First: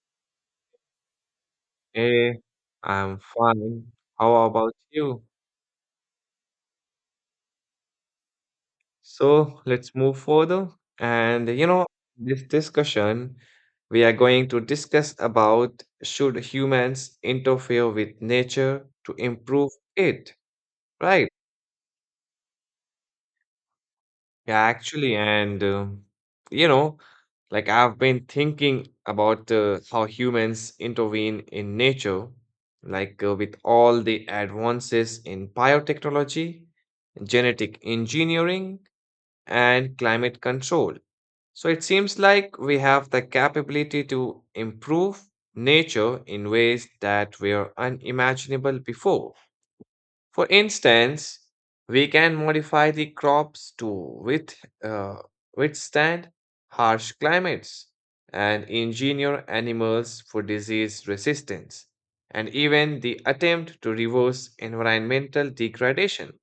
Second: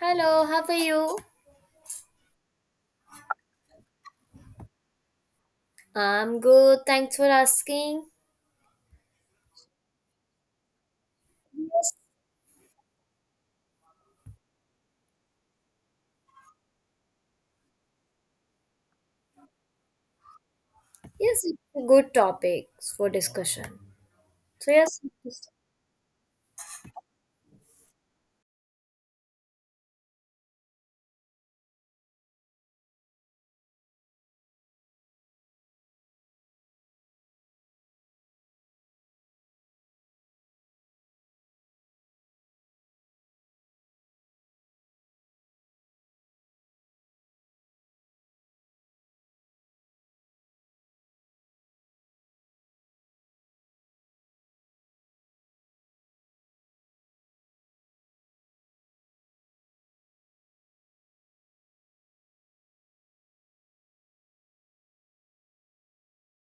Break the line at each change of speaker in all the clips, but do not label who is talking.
Hello, how are you?
Hey, I'm fine. How about you?
I'm good, thanks for asking.
So let's move further. And you know,
Yes,
this discussion, we are going to discuss about should humans interfere with nature to improve it, right?
yes, it's a good topic for discussion.
Yeah,
So yes,
actually, you know, like I've been thinking about how humans intervene in nature, like with all the advances in biotechnology, genetic engineering, and climate control. So it seems like we have the capability to improve nature in ways that were unimaginable before. For instance, we can modify the crops to with, uh, withstand harsh climates and engineer animals for disease resistance and even the attempt to reverse environmental degradation.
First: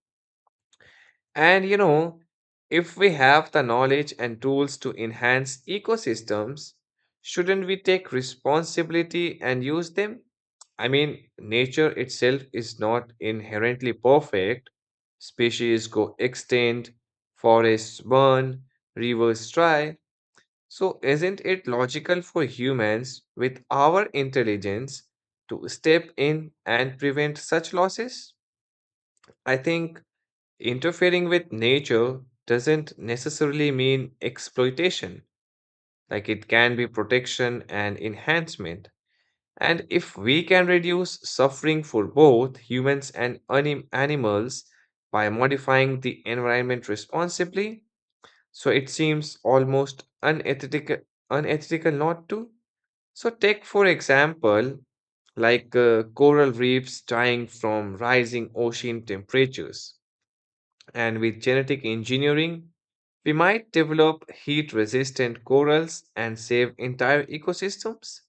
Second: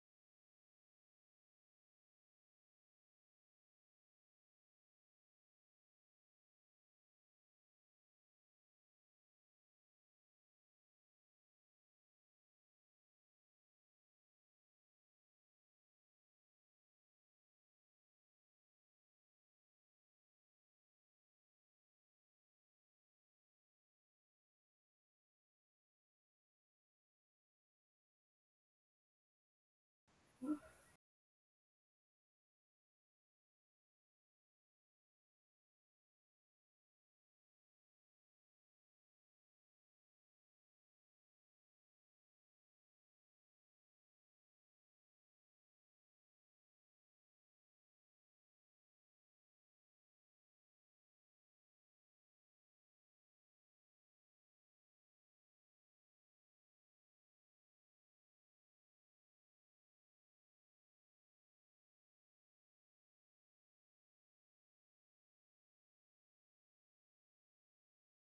And you know, if we have the knowledge and tools to enhance ecosystems, shouldn't we take responsibility and use them? I mean, nature itself is not inherently perfect. Species go extinct, forests burn, rivers dry. So, isn't it logical for humans, with our intelligence, to step in and prevent such losses? I think interfering with nature doesn't necessarily mean exploitation. Like it can be protection and enhancement. And if we can reduce suffering for both humans and animals by modifying the environment responsibly, so it seems almost unethical, unethical not to. So, take for example, like coral reefs dying from rising ocean temperatures. And with genetic engineering, we might develop heat resistant corals and save entire ecosystems.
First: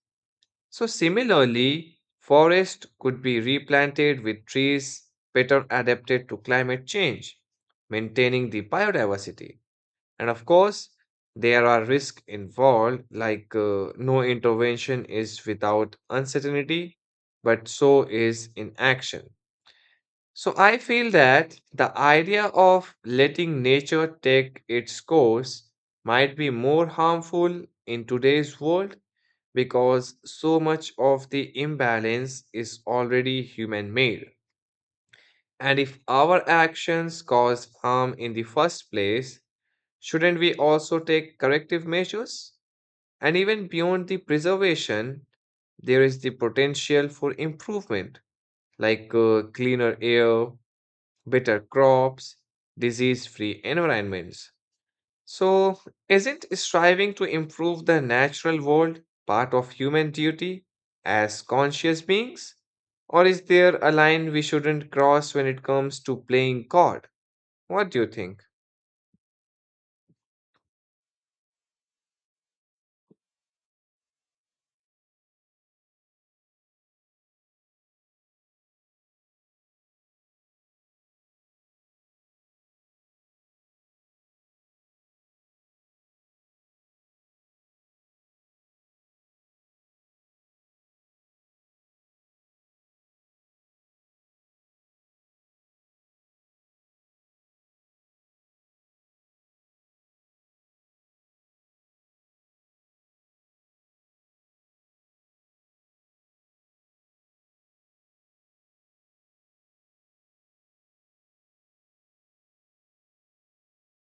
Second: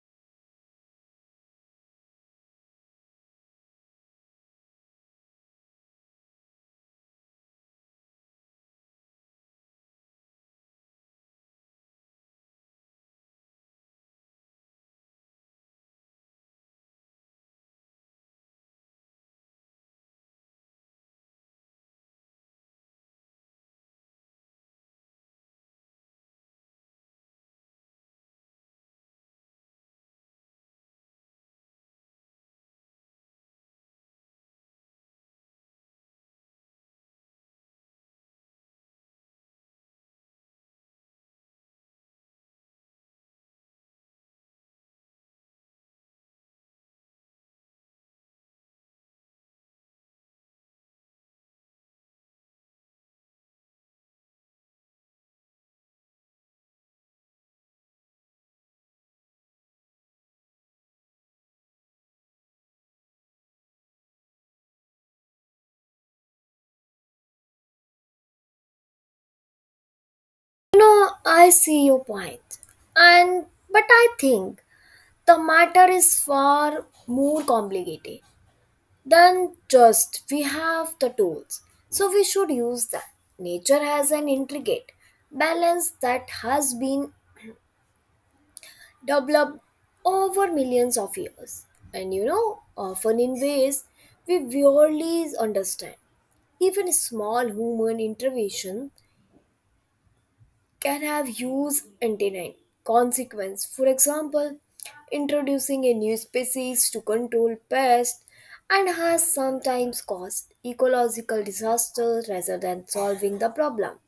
So, similarly, forests could be replanted with trees better adapted to climate change, maintaining the biodiversity. And of course, there are risks involved, like no intervention is without uncertainty, but so is inaction. So I feel that the idea of letting nature take its course might be more harmful in today's world because so much of the imbalance is already human made. And if our actions cause harm in the first place, shouldn't we also take corrective measures? And even beyond the preservation, there is the potential for improvement, like cleaner air, better crops, disease free environments. So, isn't striving to improve the natural world part of human duty as conscious beings? Or is there a line we shouldn't cross when it comes to playing God? What do you think?
I see your point, and but I think the matter is far more complicated than just we have the tools, so we should use that. Nature has an intricate balance that has been developed over millions of years, and often in ways we rarely understand. Even small human intervention can have huge antennae consequence. For example, introducing a new species to control pests and has sometimes caused ecological disaster rather than solving the problem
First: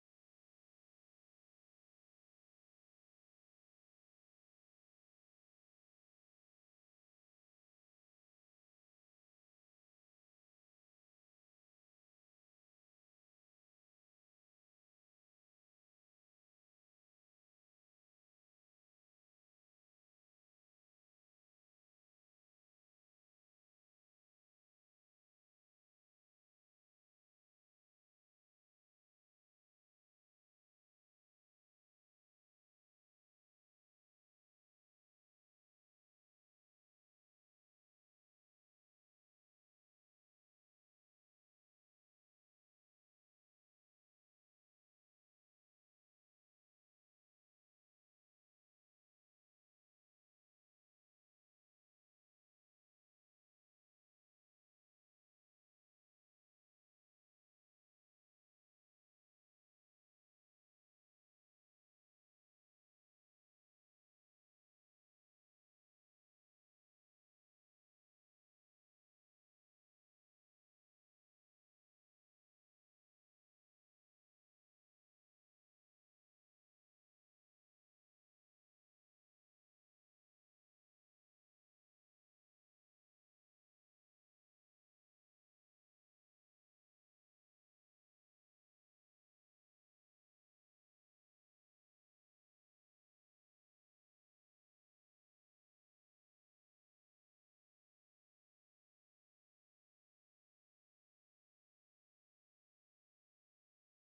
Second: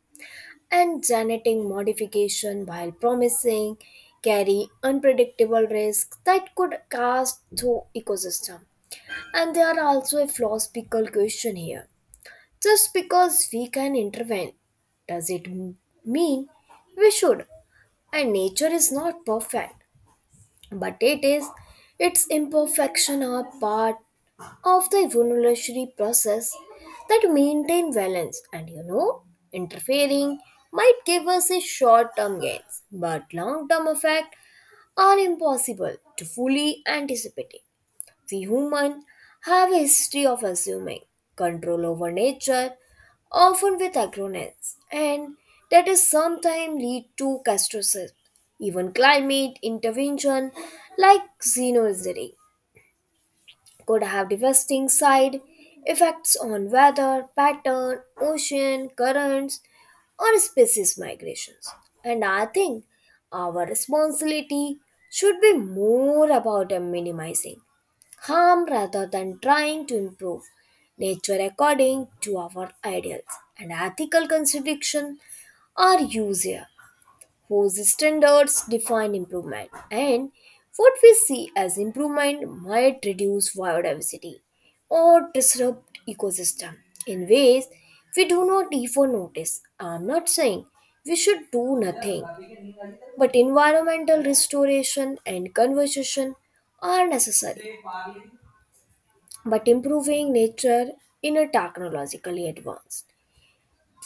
and genetic modification, while promising, carry unpredictable risks that could cast through ecosystem. And there are also a philosophical question here. Just because we can intervene, does it mean we should? And nature is not perfect but it is its imperfection are part of the evolutionary process that maintain balance and interfering might give us a short-term gains but long-term effect are impossible to fully anticipate we humans have a history of assuming control over nature, often with agronets, and that is sometimes lead to catastrophes. Even climate intervention like xenozary could have devastating side effects on weather pattern, ocean currents, or species migrations. And I think our responsibility should be more about minimizing harm rather than trying to improve nature according to our ideals and ethical contradiction are used here, whose standards define improvement and what we see as improvement might reduce biodiversity or disrupt ecosystem in ways we do not even notice. I'm not saying we should do nothing, but environmental restoration and conservation are necessary but improving nature in a technologically advanced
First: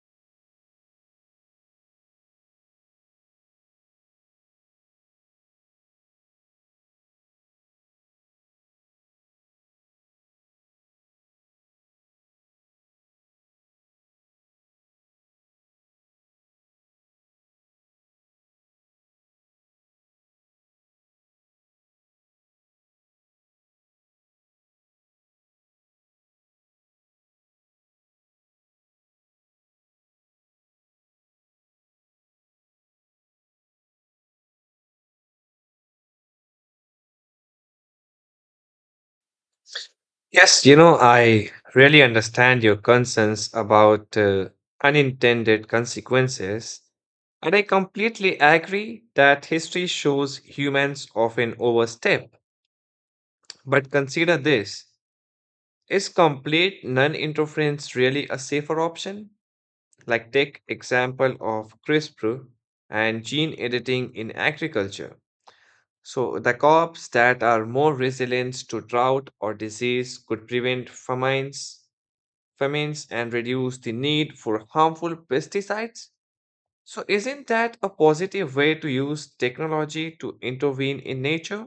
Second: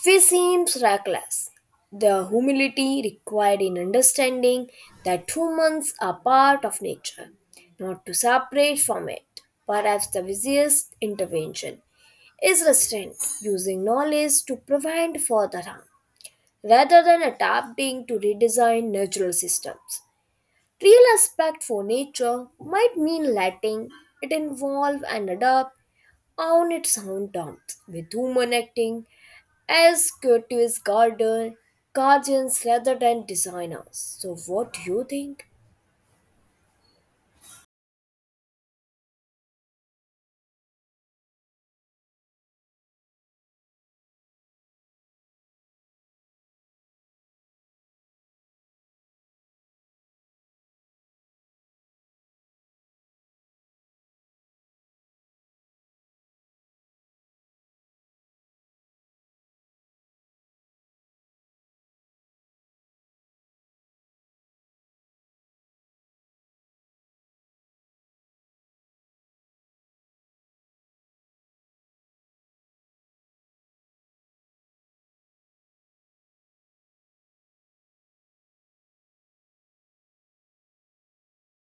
way seems reckless. The humility required in understanding that humans are part of nature, not to separate from it. Perhaps the wisest intervention is restraint, using knowledge to prevent further harm, rather than adapting to redesign natural systems. Real respect for nature might mean letting it evolve and adapt on its own terms, with women acting as creative guardians rather than designers. So, what do you think?
Yes, you know, I really understand your concerns about unintended consequences. And I completely agree that history shows humans often overstep. But consider this, is complete non interference really a safer option? Like, take example of CRISPR and gene editing in agriculture. So, the crops that are more resilient to drought or disease could prevent famines and reduce the need for harmful pesticides. So, isn't that a positive way to use technology to intervene in nature?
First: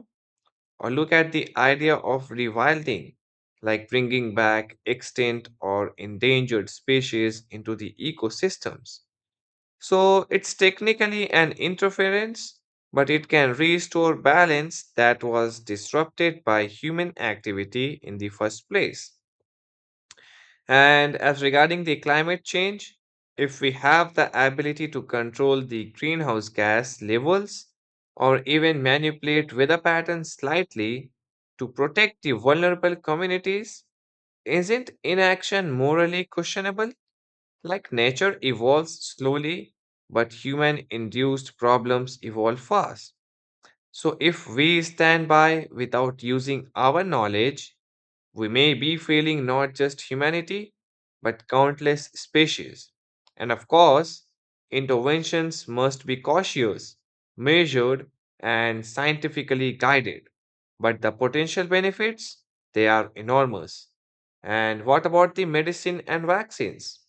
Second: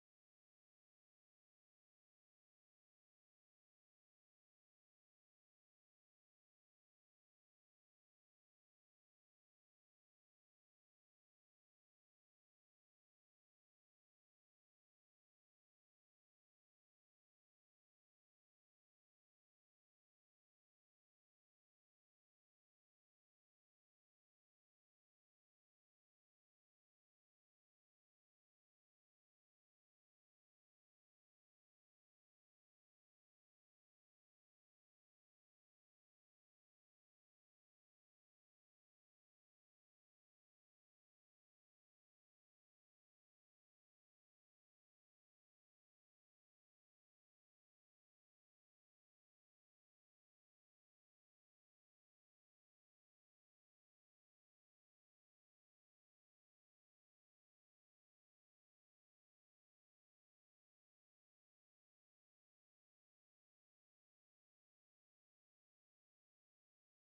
Or look at the idea of rewilding, like bringing back extinct or endangered species into the ecosystems. So it's technically an interference, but it can restore balance that was disrupted by human activity in the first place. And as regarding the climate change, if we have the ability to control the greenhouse gas levels or even manipulate weather patterns slightly to protect the vulnerable communities, isn't inaction morally questionable? Like nature evolves slowly, but human induced problems evolve fast. So if we stand by without using our knowledge, we may be failing not just humanity, but countless species. And of course, interventions must be cautious, measured, and scientifically guided. But the potential benefits, they are enormous. And what about the medicine and vaccines?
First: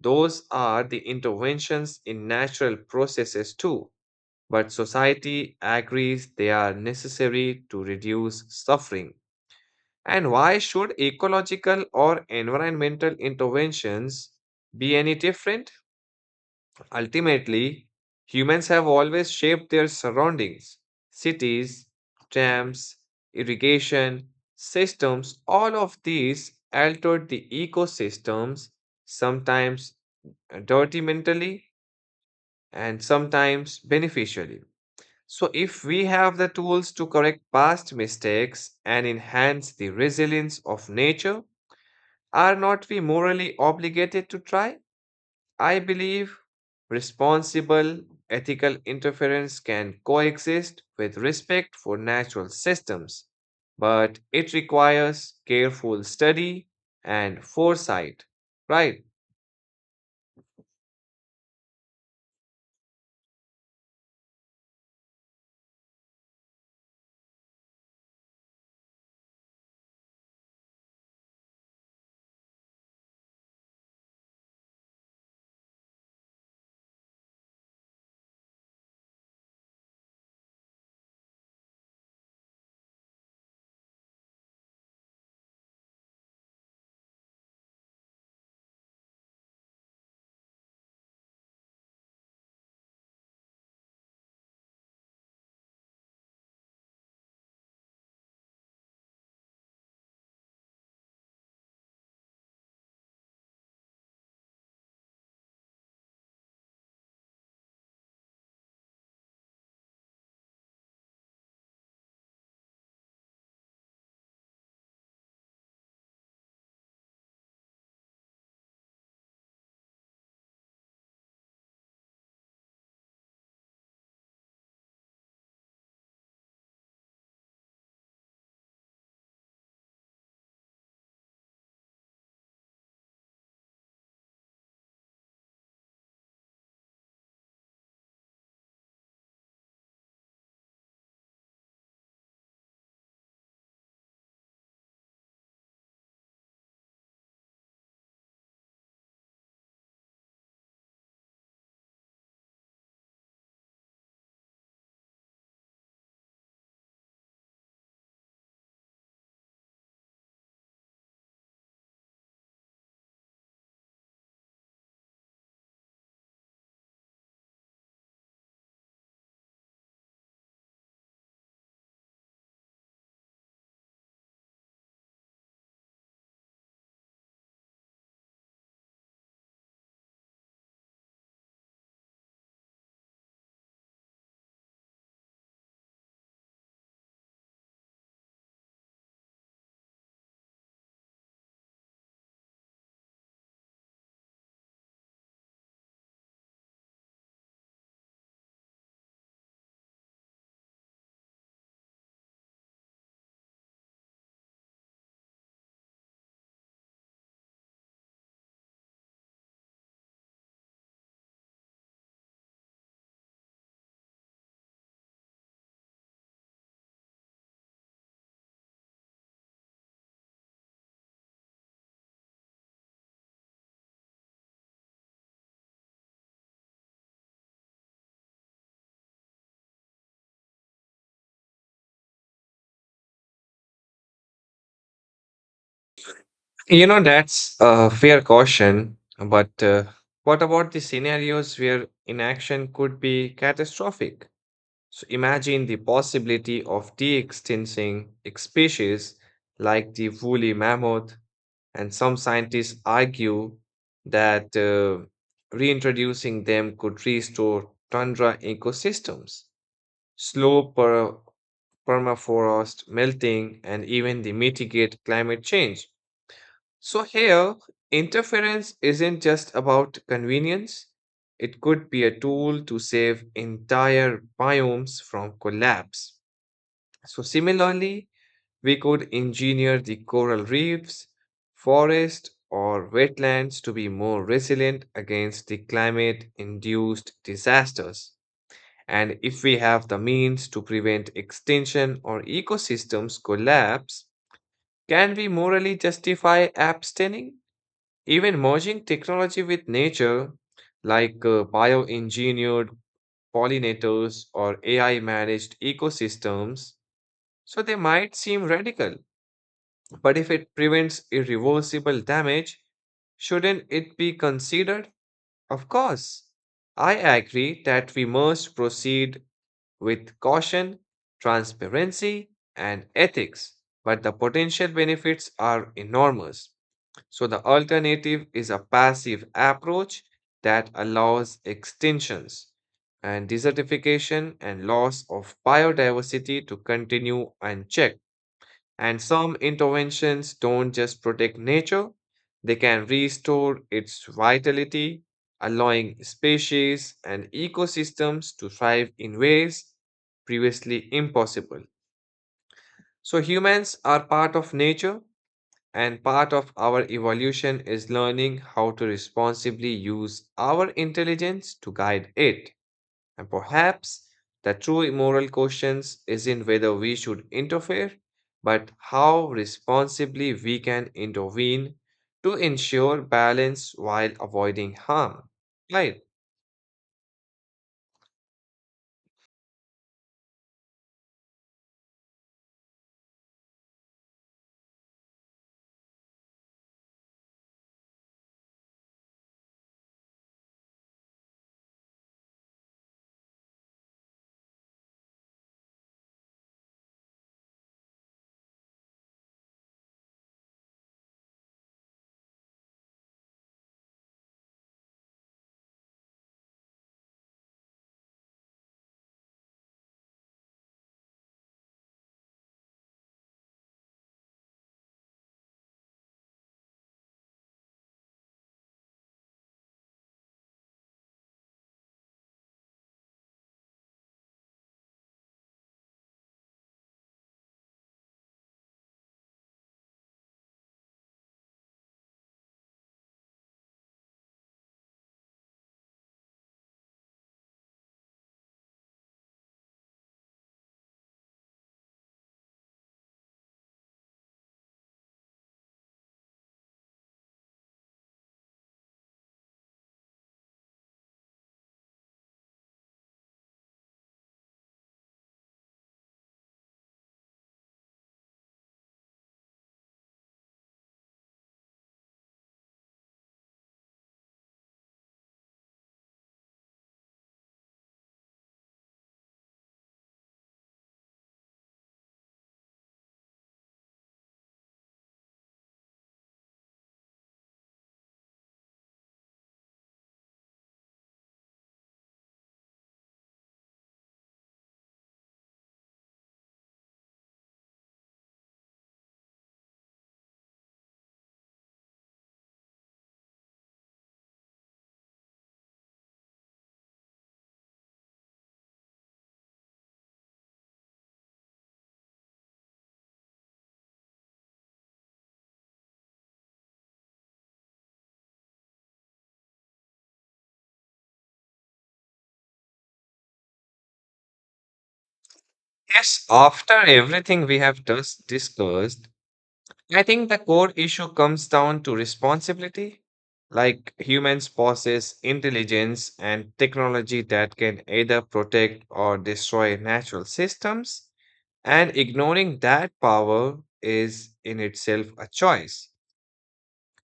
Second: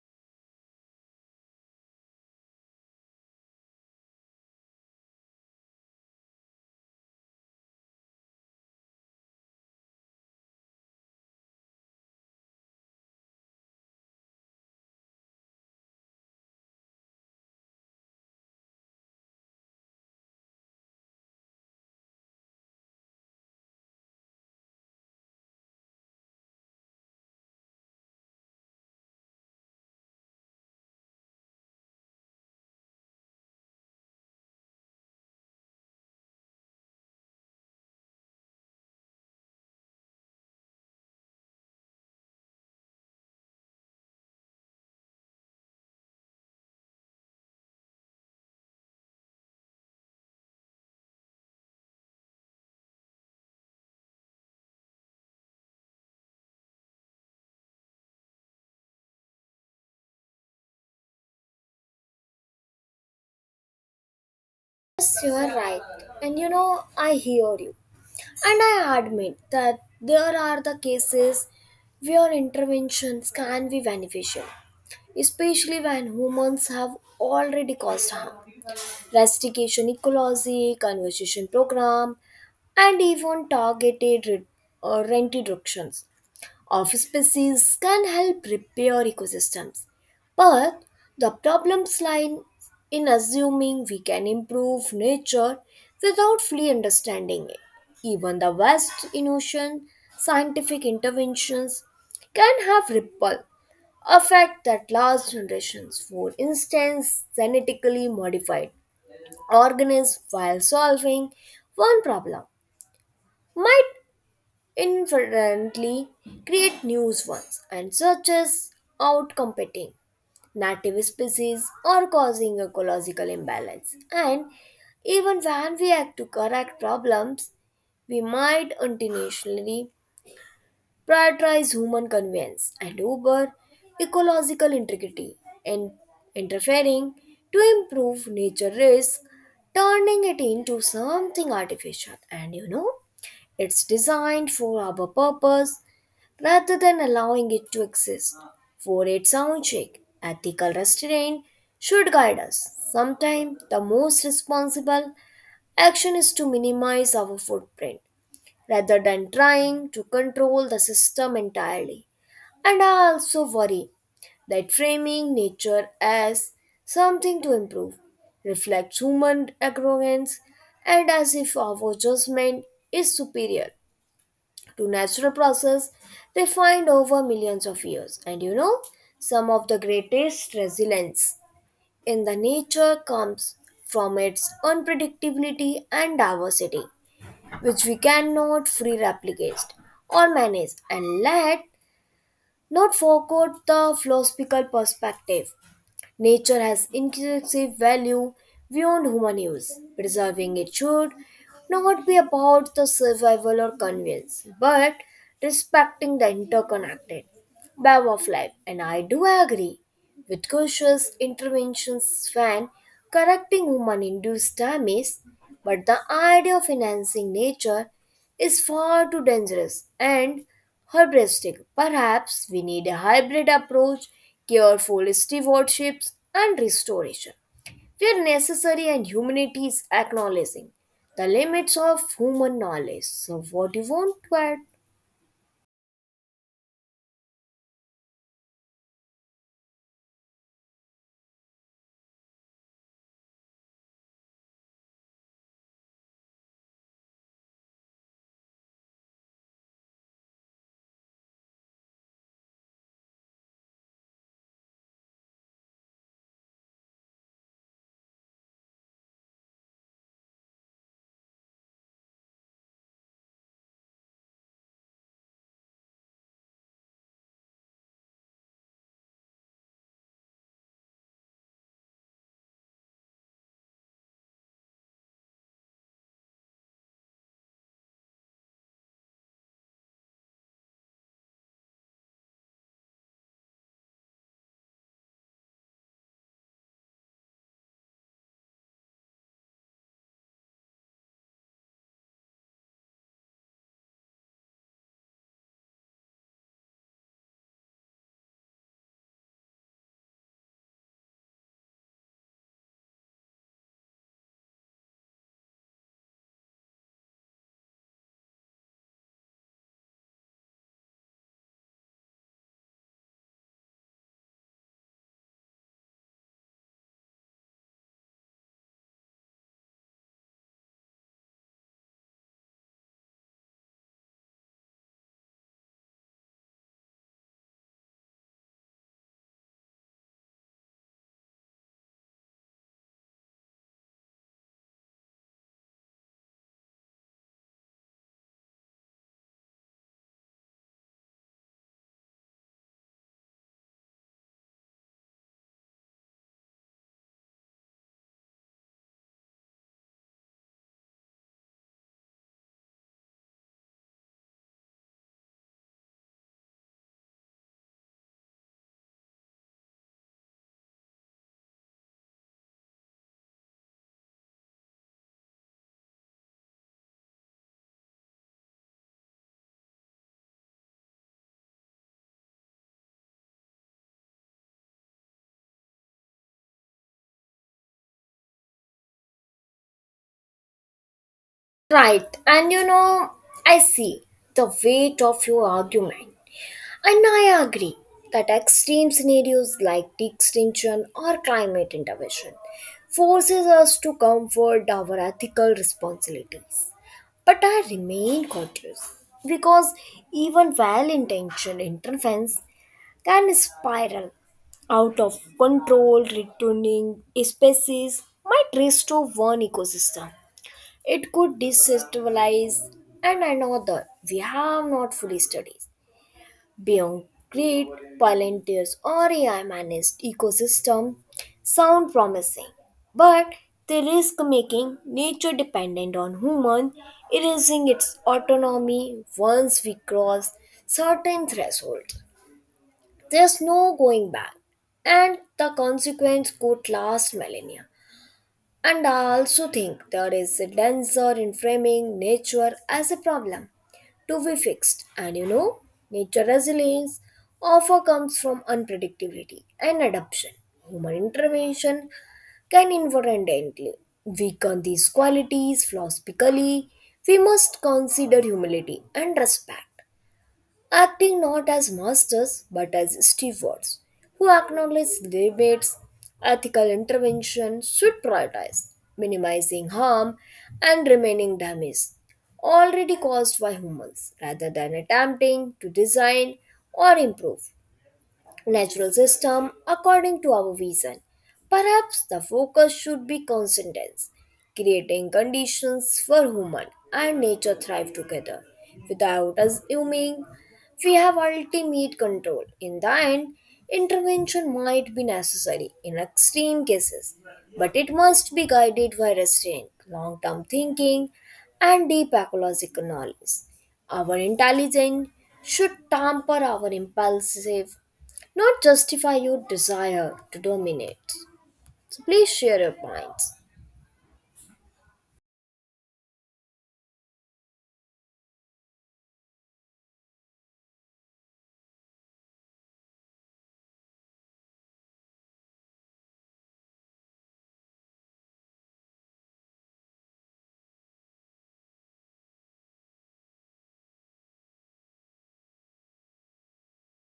Those are the interventions in natural processes too, but society agrees they are necessary to reduce suffering. And why should ecological or environmental interventions be any different? Ultimately, humans have always shaped their surroundings. Cities, dams, irrigation systems, all of these altered the ecosystems, sometimes detrimentally and sometimes beneficially. So, if we have the tools to correct past mistakes and enhance the resilience of nature, are not we morally obligated to try? I believe responsible ethical interference can coexist with respect for natural systems, but it requires careful study and foresight, right?
Yes, you are right. And you know, I hear you. And I admit that there are the cases where interventions can be beneficial, especially when humans have already caused harm. Restoration ecology, conservation program, and even targeted rent reductions of species can help repair ecosystems. But the problems lie in assuming we can improve nature without fully understanding it. Even the vast innovation, scientific interventions can have ripple effect that last generations. For instance, genetically modified organisms, while solving one problem, might inferently create new ones and such as outcompeting native species or causing ecological imbalance. And even when we act to correct problems, we might intentionally prioritize human convenience and over ecological integrity and interfering to improve nature risk, turning it into something artificial. And it's designed for our purpose rather than allowing it to exist. For its own sake, ethical restraint should guide us. Sometimes the most responsible action is to minimize our footprint rather than trying to control the system entirely. And I also worry that framing nature as something to improve reflects human arrogance and as if our judgment is superior to natural process refined over millions of years. And some of the greatest resilience in the nature comes from its unpredictability and diversity, which we cannot free replicate or manage. And let not forget the philosophical perspective. Nature has intrinsic value beyond human use. Preserving it should not be about the survival or convenience, but respecting the interconnected web of life. And I do agree with cautious interventions when correcting human induced damage, but the idea of enhancing nature is far too dangerous and hubristic. Perhaps we need a hybrid approach, careful stewardships and restoration, where necessary and humanity is acknowledging the limits of human knowledge. So what do you want to add?
You know, that's a fair caution, but what about the scenarios where inaction could be catastrophic? So imagine the possibility of de-extincting species like the woolly mammoth, and some scientists argue that reintroducing them could restore tundra ecosystems, slow permafrost melting, and even the mitigate climate change. So here, interference isn't just about convenience. It could be a tool to save entire biomes from collapse. So similarly, we could engineer the coral reefs, forests, or wetlands to be more resilient against the climate-induced disasters. And if we have the means to prevent extinction or ecosystems collapse, can we morally justify abstaining? Even merging technology with nature, like bioengineered pollinators or AI managed ecosystems, so they might seem radical, but if it prevents irreversible damage, shouldn't it be considered? Of course. I agree that we must proceed with caution, transparency, and ethics, but the potential benefits are enormous. So the alternative is a passive approach that allows extinctions and desertification and loss of biodiversity to continue unchecked. And some interventions don't just protect nature, they can restore its vitality, allowing species and ecosystems to thrive in ways previously impossible. So humans are part of nature and part of our evolution is learning how to responsibly use our intelligence to guide it. And perhaps the true moral questions isn't whether we should interfere, but how responsibly we can intervene to ensure balance while avoiding harm. Right.
Right, and I see the weight of your argument. And I agree that extreme scenarios like the extinction or climate intervention forces us to comfort our ethical responsibilities. But I remain cautious because even well-intentioned interventions can spiral out of control, returning species might restore one ecosystem it could destabilize and another we have not fully studied. Beyond great paleontologists or AI managed ecosystem sound promising, but they risk making nature dependent on humans, erasing its autonomy once we cross certain thresholds. There's no going back, and the consequence could last millennia. And I also think there is a danger in framing nature as a problem to be fixed. And nature resilience often comes from unpredictability and adaptation. Human intervention can inadvertently weaken these qualities philosophically. We must consider humility and respect acting not as masters but as stewards who acknowledge debates, ethical intervention should prioritize minimizing harm and remaining damage already caused by humans rather than attempting to design or improve natural system according to our vision. Perhaps the focus should be coincidence, creating conditions for human and nature thrive together. Without assuming we have ultimate control. In the end, intervention might be necessary in extreme cases, but it must be guided by restraint, long term thinking, and deep ecological knowledge. Our intelligence should temper our impulsive not justify your desire to dominate. So please share your points.
Yes, after everything we have just discussed, I think the core issue comes down to responsibility. Like humans possess intelligence and technology that can either protect or destroy natural systems, and ignoring that power is in itself a choice.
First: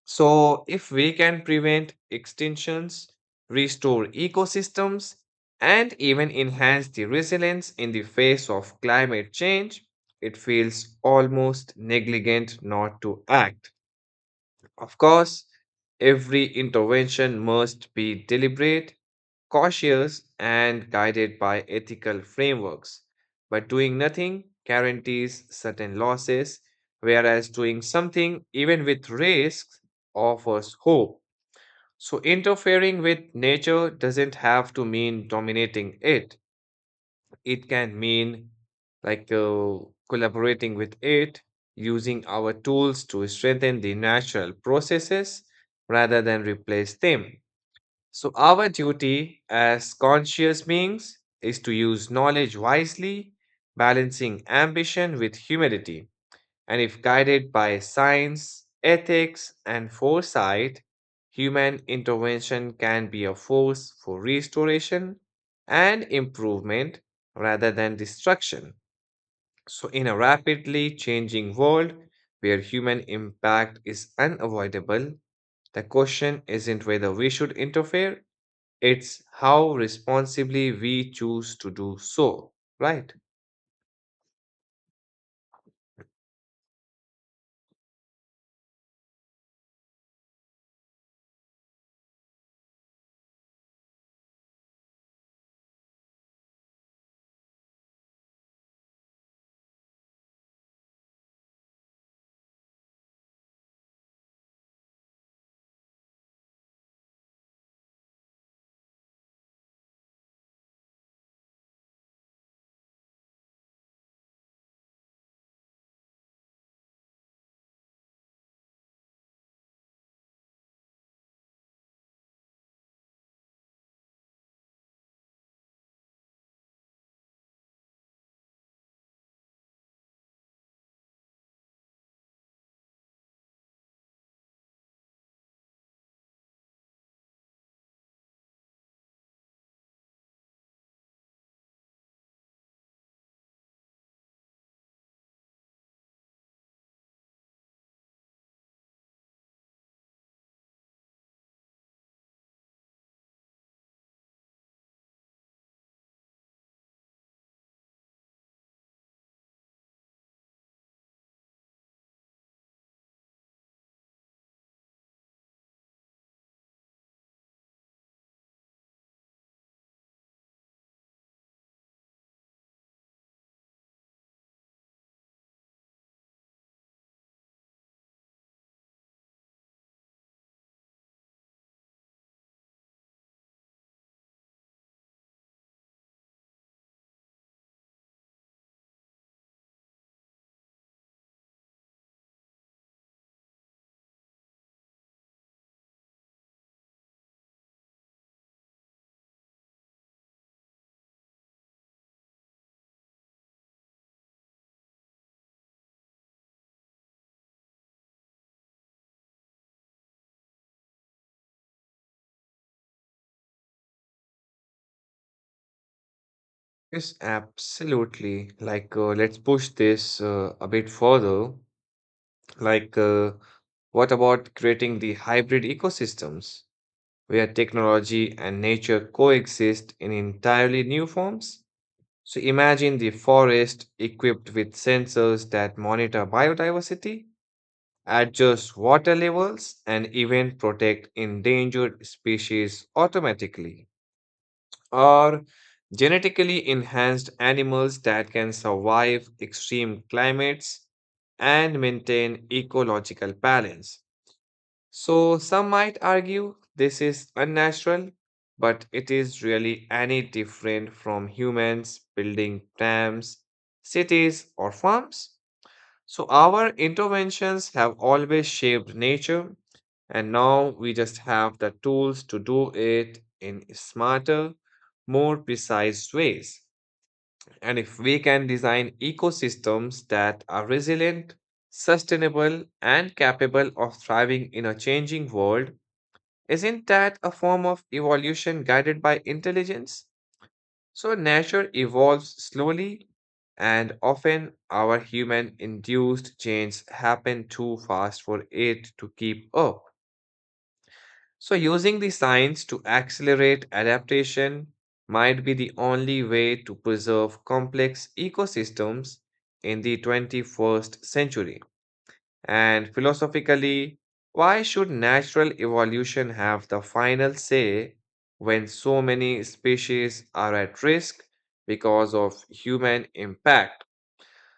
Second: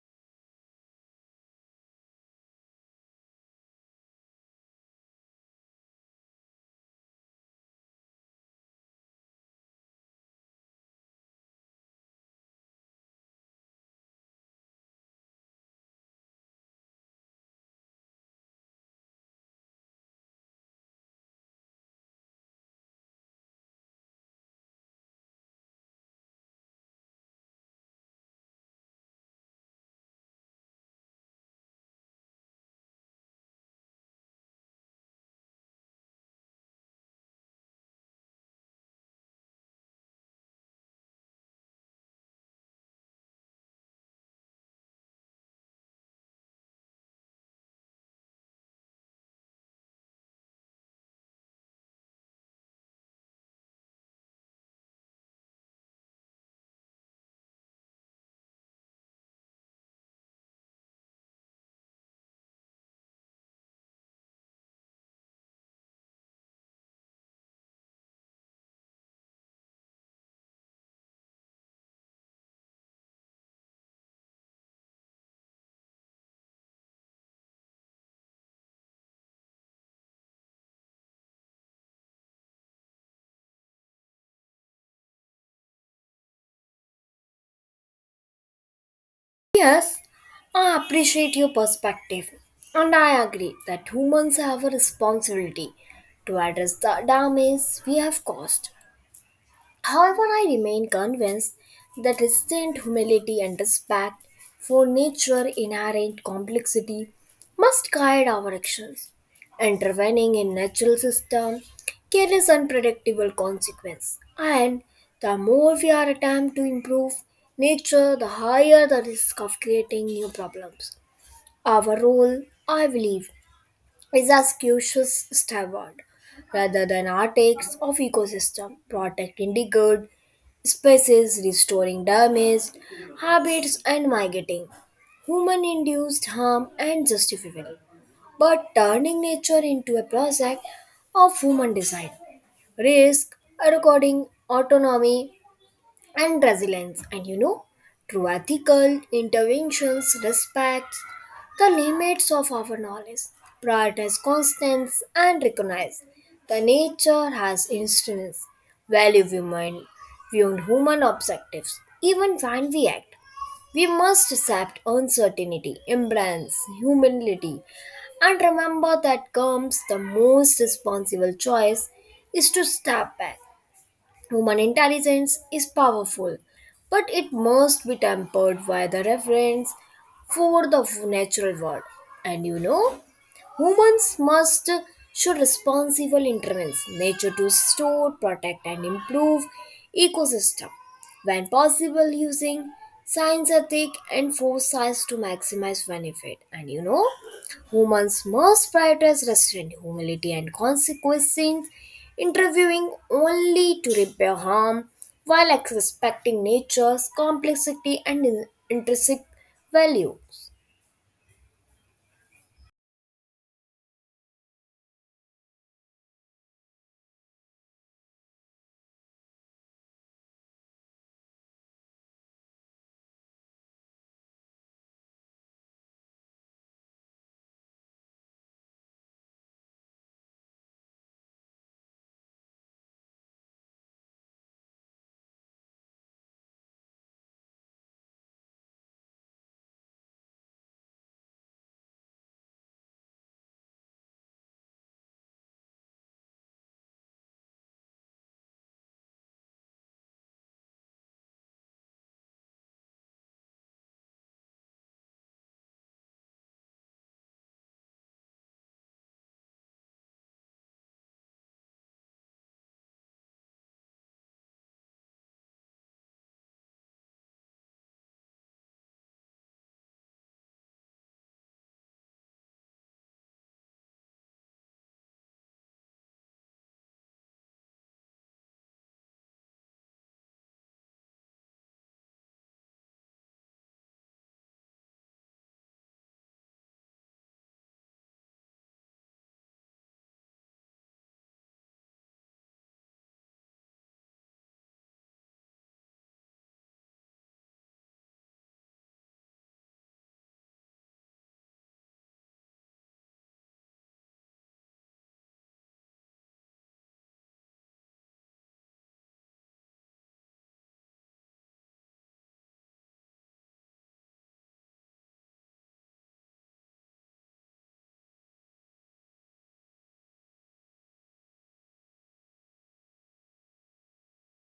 So, if we can prevent extinctions, restore ecosystems, and even enhance the resilience in the face of climate change, it feels almost negligent not to act. Of course, every intervention must be deliberate, cautious, and guided by ethical frameworks. But doing nothing guarantees certain losses, whereas doing something, even with risks, offers hope. So, interfering with nature doesn't have to mean dominating it. It can mean like collaborating with it, using our tools to strengthen the natural processes rather than replace them. So, our duty as conscious beings is to use knowledge wisely, balancing ambition with humility. And if guided by science, ethics, and foresight, human intervention can be a force for restoration and improvement rather than destruction. So, in a rapidly changing world where human impact is unavoidable, the question isn't whether we should interfere, it's how responsibly we choose to do so, right?
Yes, I appreciate your perspective, and I agree that humans have a responsibility to address the damage we have caused. However, I remain convinced that restrained humility and respect for nature's inherent complexity must guide our actions. Intervening in natural system carries unpredictable consequences, and the more we are attempt to improve nature, the higher the risk of creating new problems. Our role, I believe, is a askew's starboard rather than our of ecosystem protecting the good species restoring damaged habits and mitigating human induced harm and justifiable but turning nature into a project of human design risk recording autonomy and resilience. And through ethical interventions, respects the limits of our knowledge, prioritize constants, and recognize the nature has instruments, value human, beyond human objectives, even when we act. We must accept uncertainty, embrace humility, and remember that comes the most responsible choice is to step back. Human intelligence is powerful, but it must be tempered by the reverence for the natural world. And humans must show responsible interventions nature to store, protect and improve ecosystem when possible using science ethic and foresight to maximize benefit. And humans must prioritize restraint, humility and consequences, interviewing only to repair harm while respecting nature's complexity and intrinsic value.
Yes, absolutely. Like, let's push this a bit further. Like, what about creating the hybrid ecosystems where technology and nature coexist in entirely new forms? So, imagine the forest equipped with sensors that monitor biodiversity, adjust water levels, and even protect endangered species automatically or genetically enhanced animals that can survive extreme climates and maintain ecological balance. So, some might argue this is unnatural, but it is really any different from humans building dams, cities, or farms? So, our interventions have always shaped nature, and now we just have the tools to do it in smarter, more precise ways. And if we can design ecosystems that are resilient, sustainable, and capable of thriving in a changing world, isn't that a form of evolution guided by intelligence? So nature evolves slowly, and often our human induced changes happen too fast for it to keep up. So, using the science to accelerate adaptation might be the only way to preserve complex ecosystems in the 21st century. And philosophically, why should natural evolution have the final say when so many species are at risk because of human impact?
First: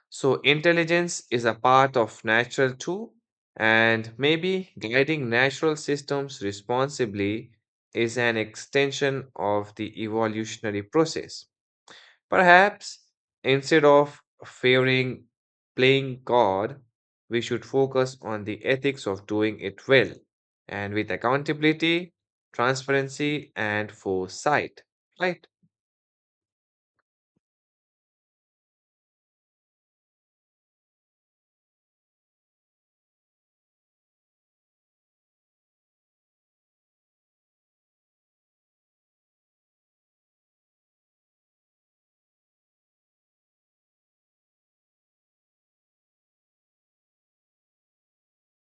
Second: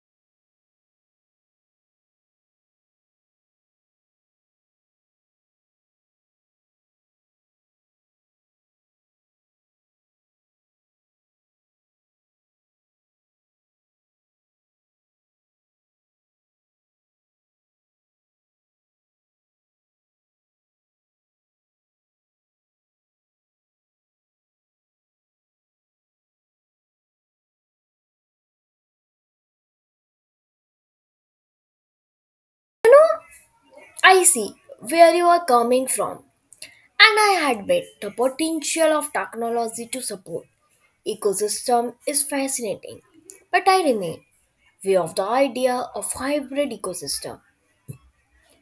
So, intelligence is a part of natural too, and maybe guiding natural systems responsibly is an extension of the evolutionary process. Perhaps instead of favoring playing God, we should focus on the ethics of doing it well and with accountability, transparency, and foresight. Right?
I see where you are coming from. And I had bet the potential of technology to support ecosystem is fascinating. But I remain wary of the idea of hybrid ecosystem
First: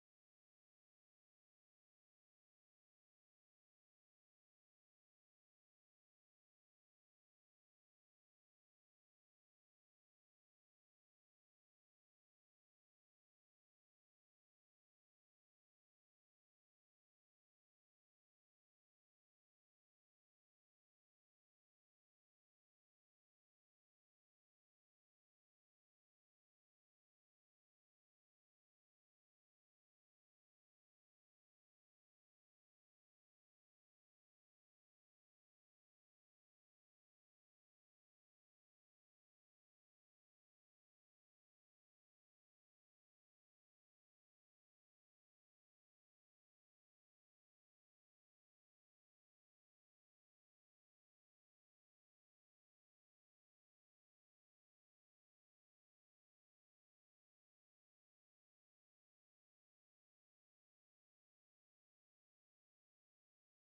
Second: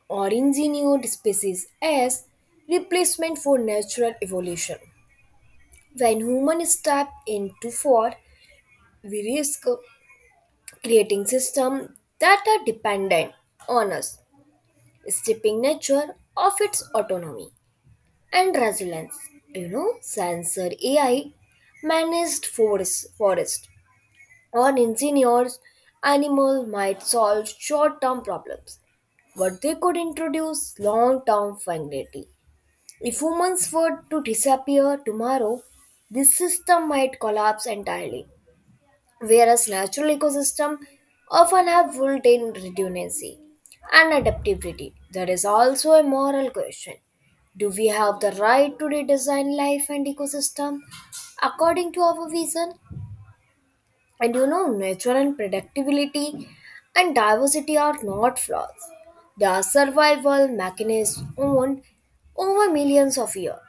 or engineered species as replacement for natural evolution. When humans step into for, we risk creating systems that are dependent on us, stripping nature of its autonomy. And resilience. You know, sensor AI managed forest or engineers animal might solve short-term problems, but they could introduce long-term finality. If humans were to disappear tomorrow, this system might collapse entirely whereas natural ecosystems often have built in redundancy and adaptability. There is also a moral question. Do we have the right to redesign life and ecosystem according to our vision? And nature and predictability and diversity are not flaws. They are survival mechanisms owned over millions of years.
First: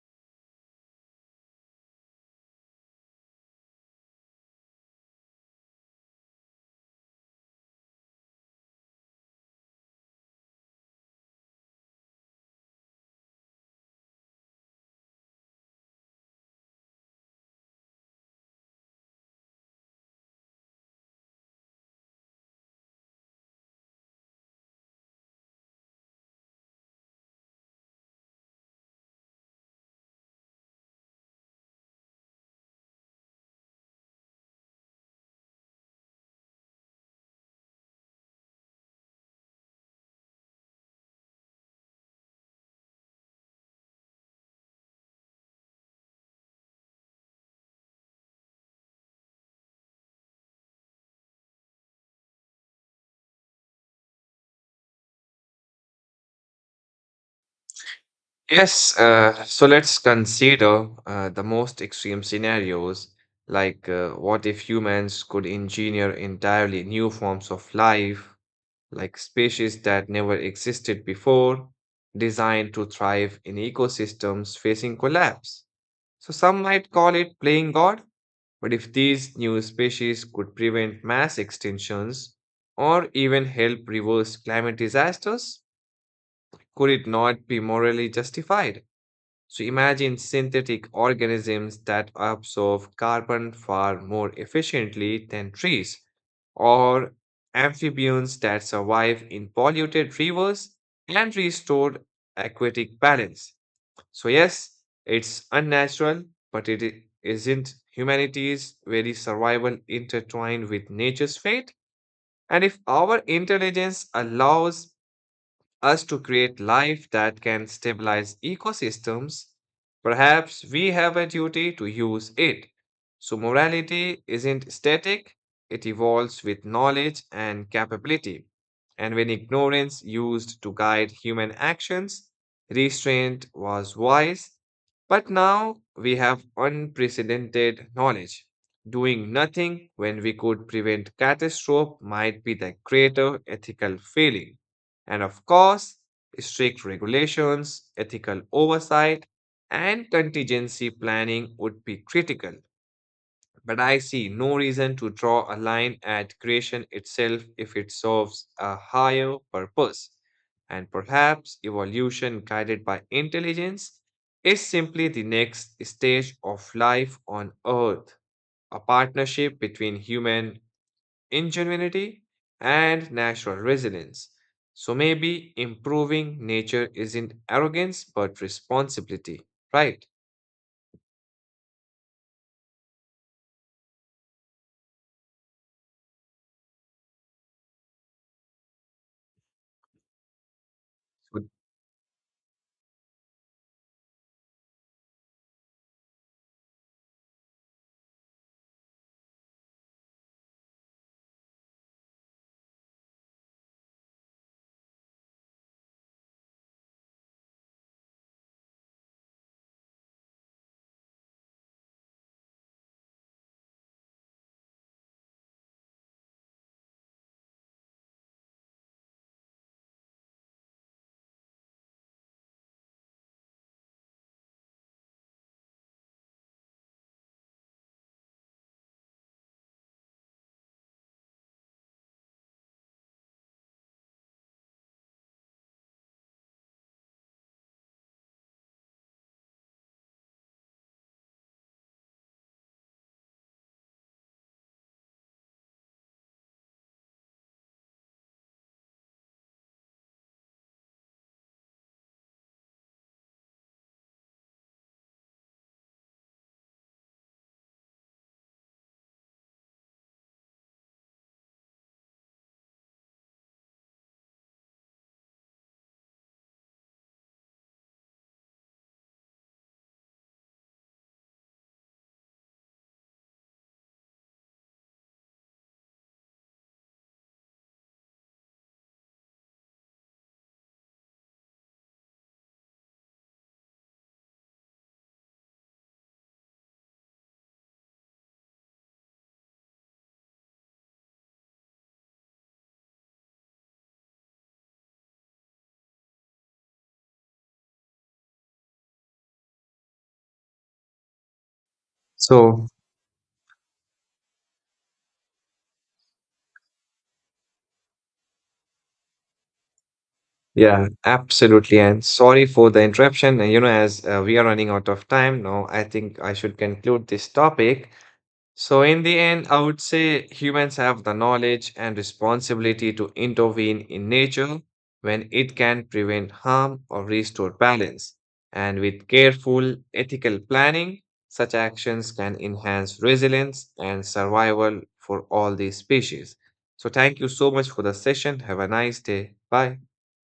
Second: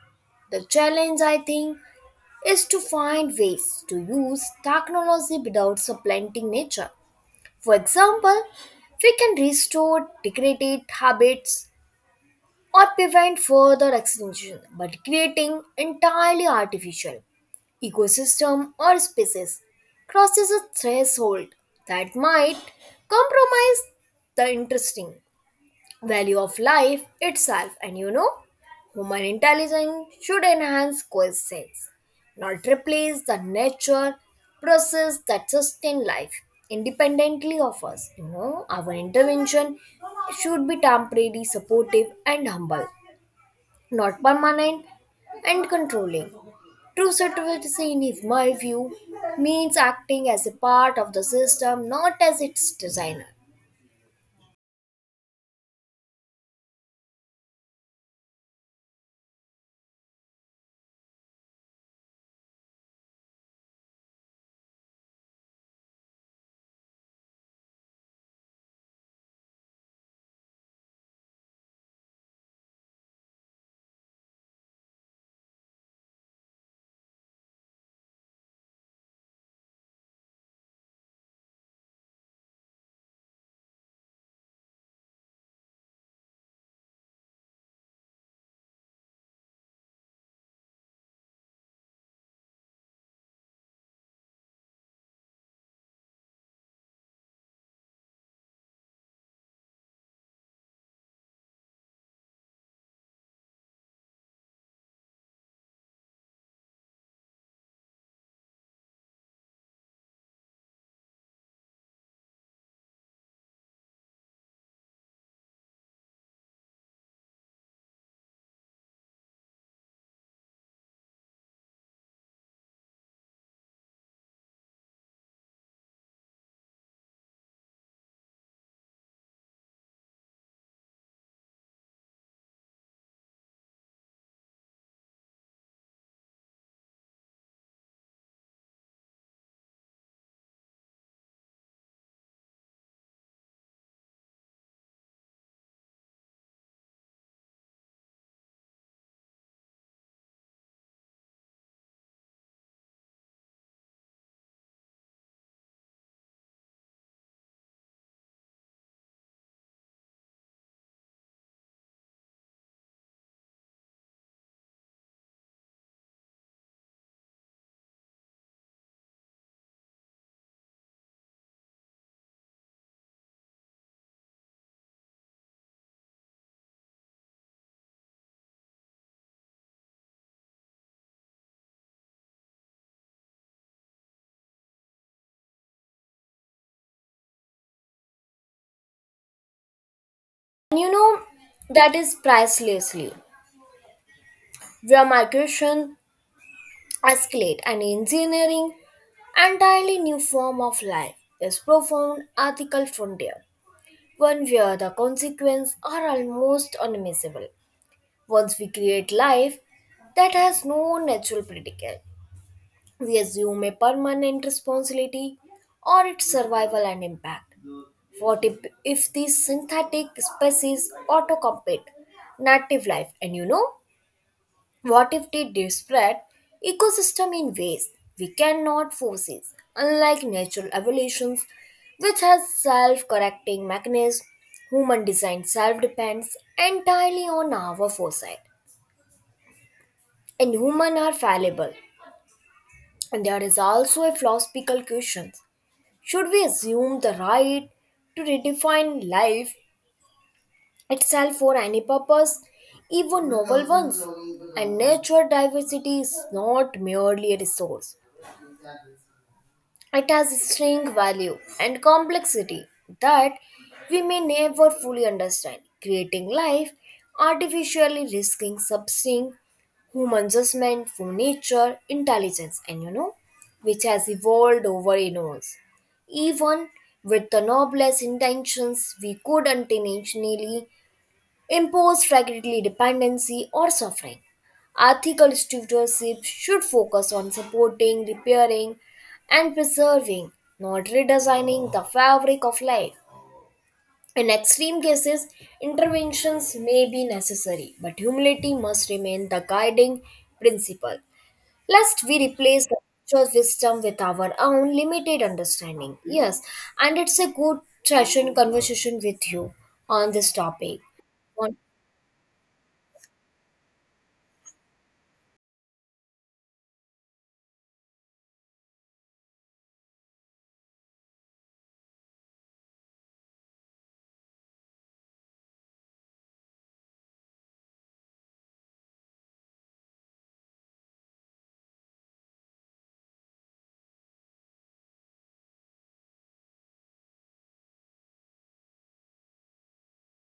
The challenge, I think, is to find ways to use technology without supplanting nature. For example, we can restore degraded habits or prevent further extinction by creating entirely artificial ecosystem or species crosses a threshold that might compromise the interesting value of life itself and human intelligence should enhance coexistence not replace the nature process that sustain life independently of us our intervention should be temporary supportive and humble not permanent and controlling. True citizenship, in is my view, means acting as a part of the system, not as its designer.
Yes, so let's consider the most extreme scenarios like what if humans could engineer entirely new forms of life? Like species that never existed before, designed to thrive in ecosystems facing collapse. So some might call it playing God, but if these new species could prevent mass extinctions or even help reverse climate disasters, could it not be morally justified? So imagine synthetic organisms that absorb carbon far more efficiently than trees, or amphibians that survive in polluted rivers and restore aquatic balance. So, yes, it's unnatural, but isn't humanity's very survival intertwined with nature's fate? And if our intelligence allows us to create life that can stabilize ecosystems, perhaps we have a duty to use it. So, morality isn't static, it evolves with knowledge and capability. And when ignorance used to guide human actions, restraint was wise. But now we have unprecedented knowledge. Doing nothing when we could prevent catastrophe might be the greater ethical failing. And of course, strict regulations, ethical oversight, and contingency planning would be critical. But I see no reason to draw a line at creation itself if it serves a higher purpose. And perhaps evolution guided by intelligence is simply the next stage of life on Earth, a partnership between human ingenuity, and natural resilience. So maybe improving nature isn't arrogance but responsibility, right?
And
Good.
that is pricelessly. Where migration escalate and engineering entirely new form of life is profound ethical frontier, one where the consequences are almost unmissable. Once we create life that has no natural predicate, we assume a permanent responsibility or its survival and impact. What if these synthetic species auto compete native life? And what if they disrupt ecosystem in ways we cannot foresee, unlike natural evolutions, which has self-correcting mechanisms? Human design self-depends entirely on our foresight, and humans are fallible. And there is also a philosophical question: should we assume the right to redefine life itself for any purpose, even novel ones? And natural diversity is not merely a resource. It has a string value and complexity that we may never fully understand, creating life, artificially risking substance, human judgment for nature, intelligence, and which has evolved over eons. Even with the noblest intentions, we could intentionally impose regulatory dependency or suffering. Ethical stewardship should focus on supporting, repairing, and preserving, not redesigning the fabric of life. In extreme cases, interventions may be necessary, but humility must remain the guiding principle, lest we replace
So,
the nature's wisdom with our own limited understanding. Yes, and it's a good session conversation with you on this topic.
yeah, absolutely. And sorry for the interruption. And you know, as we are running out of time now, I think I should conclude this topic. So, in the end, I would say humans have the knowledge and responsibility to intervene in nature when it can prevent harm or restore balance. And with careful ethical planning, such actions can enhance resilience and survival for all these species. So, thank you so much for the session. Have a nice day. Bye.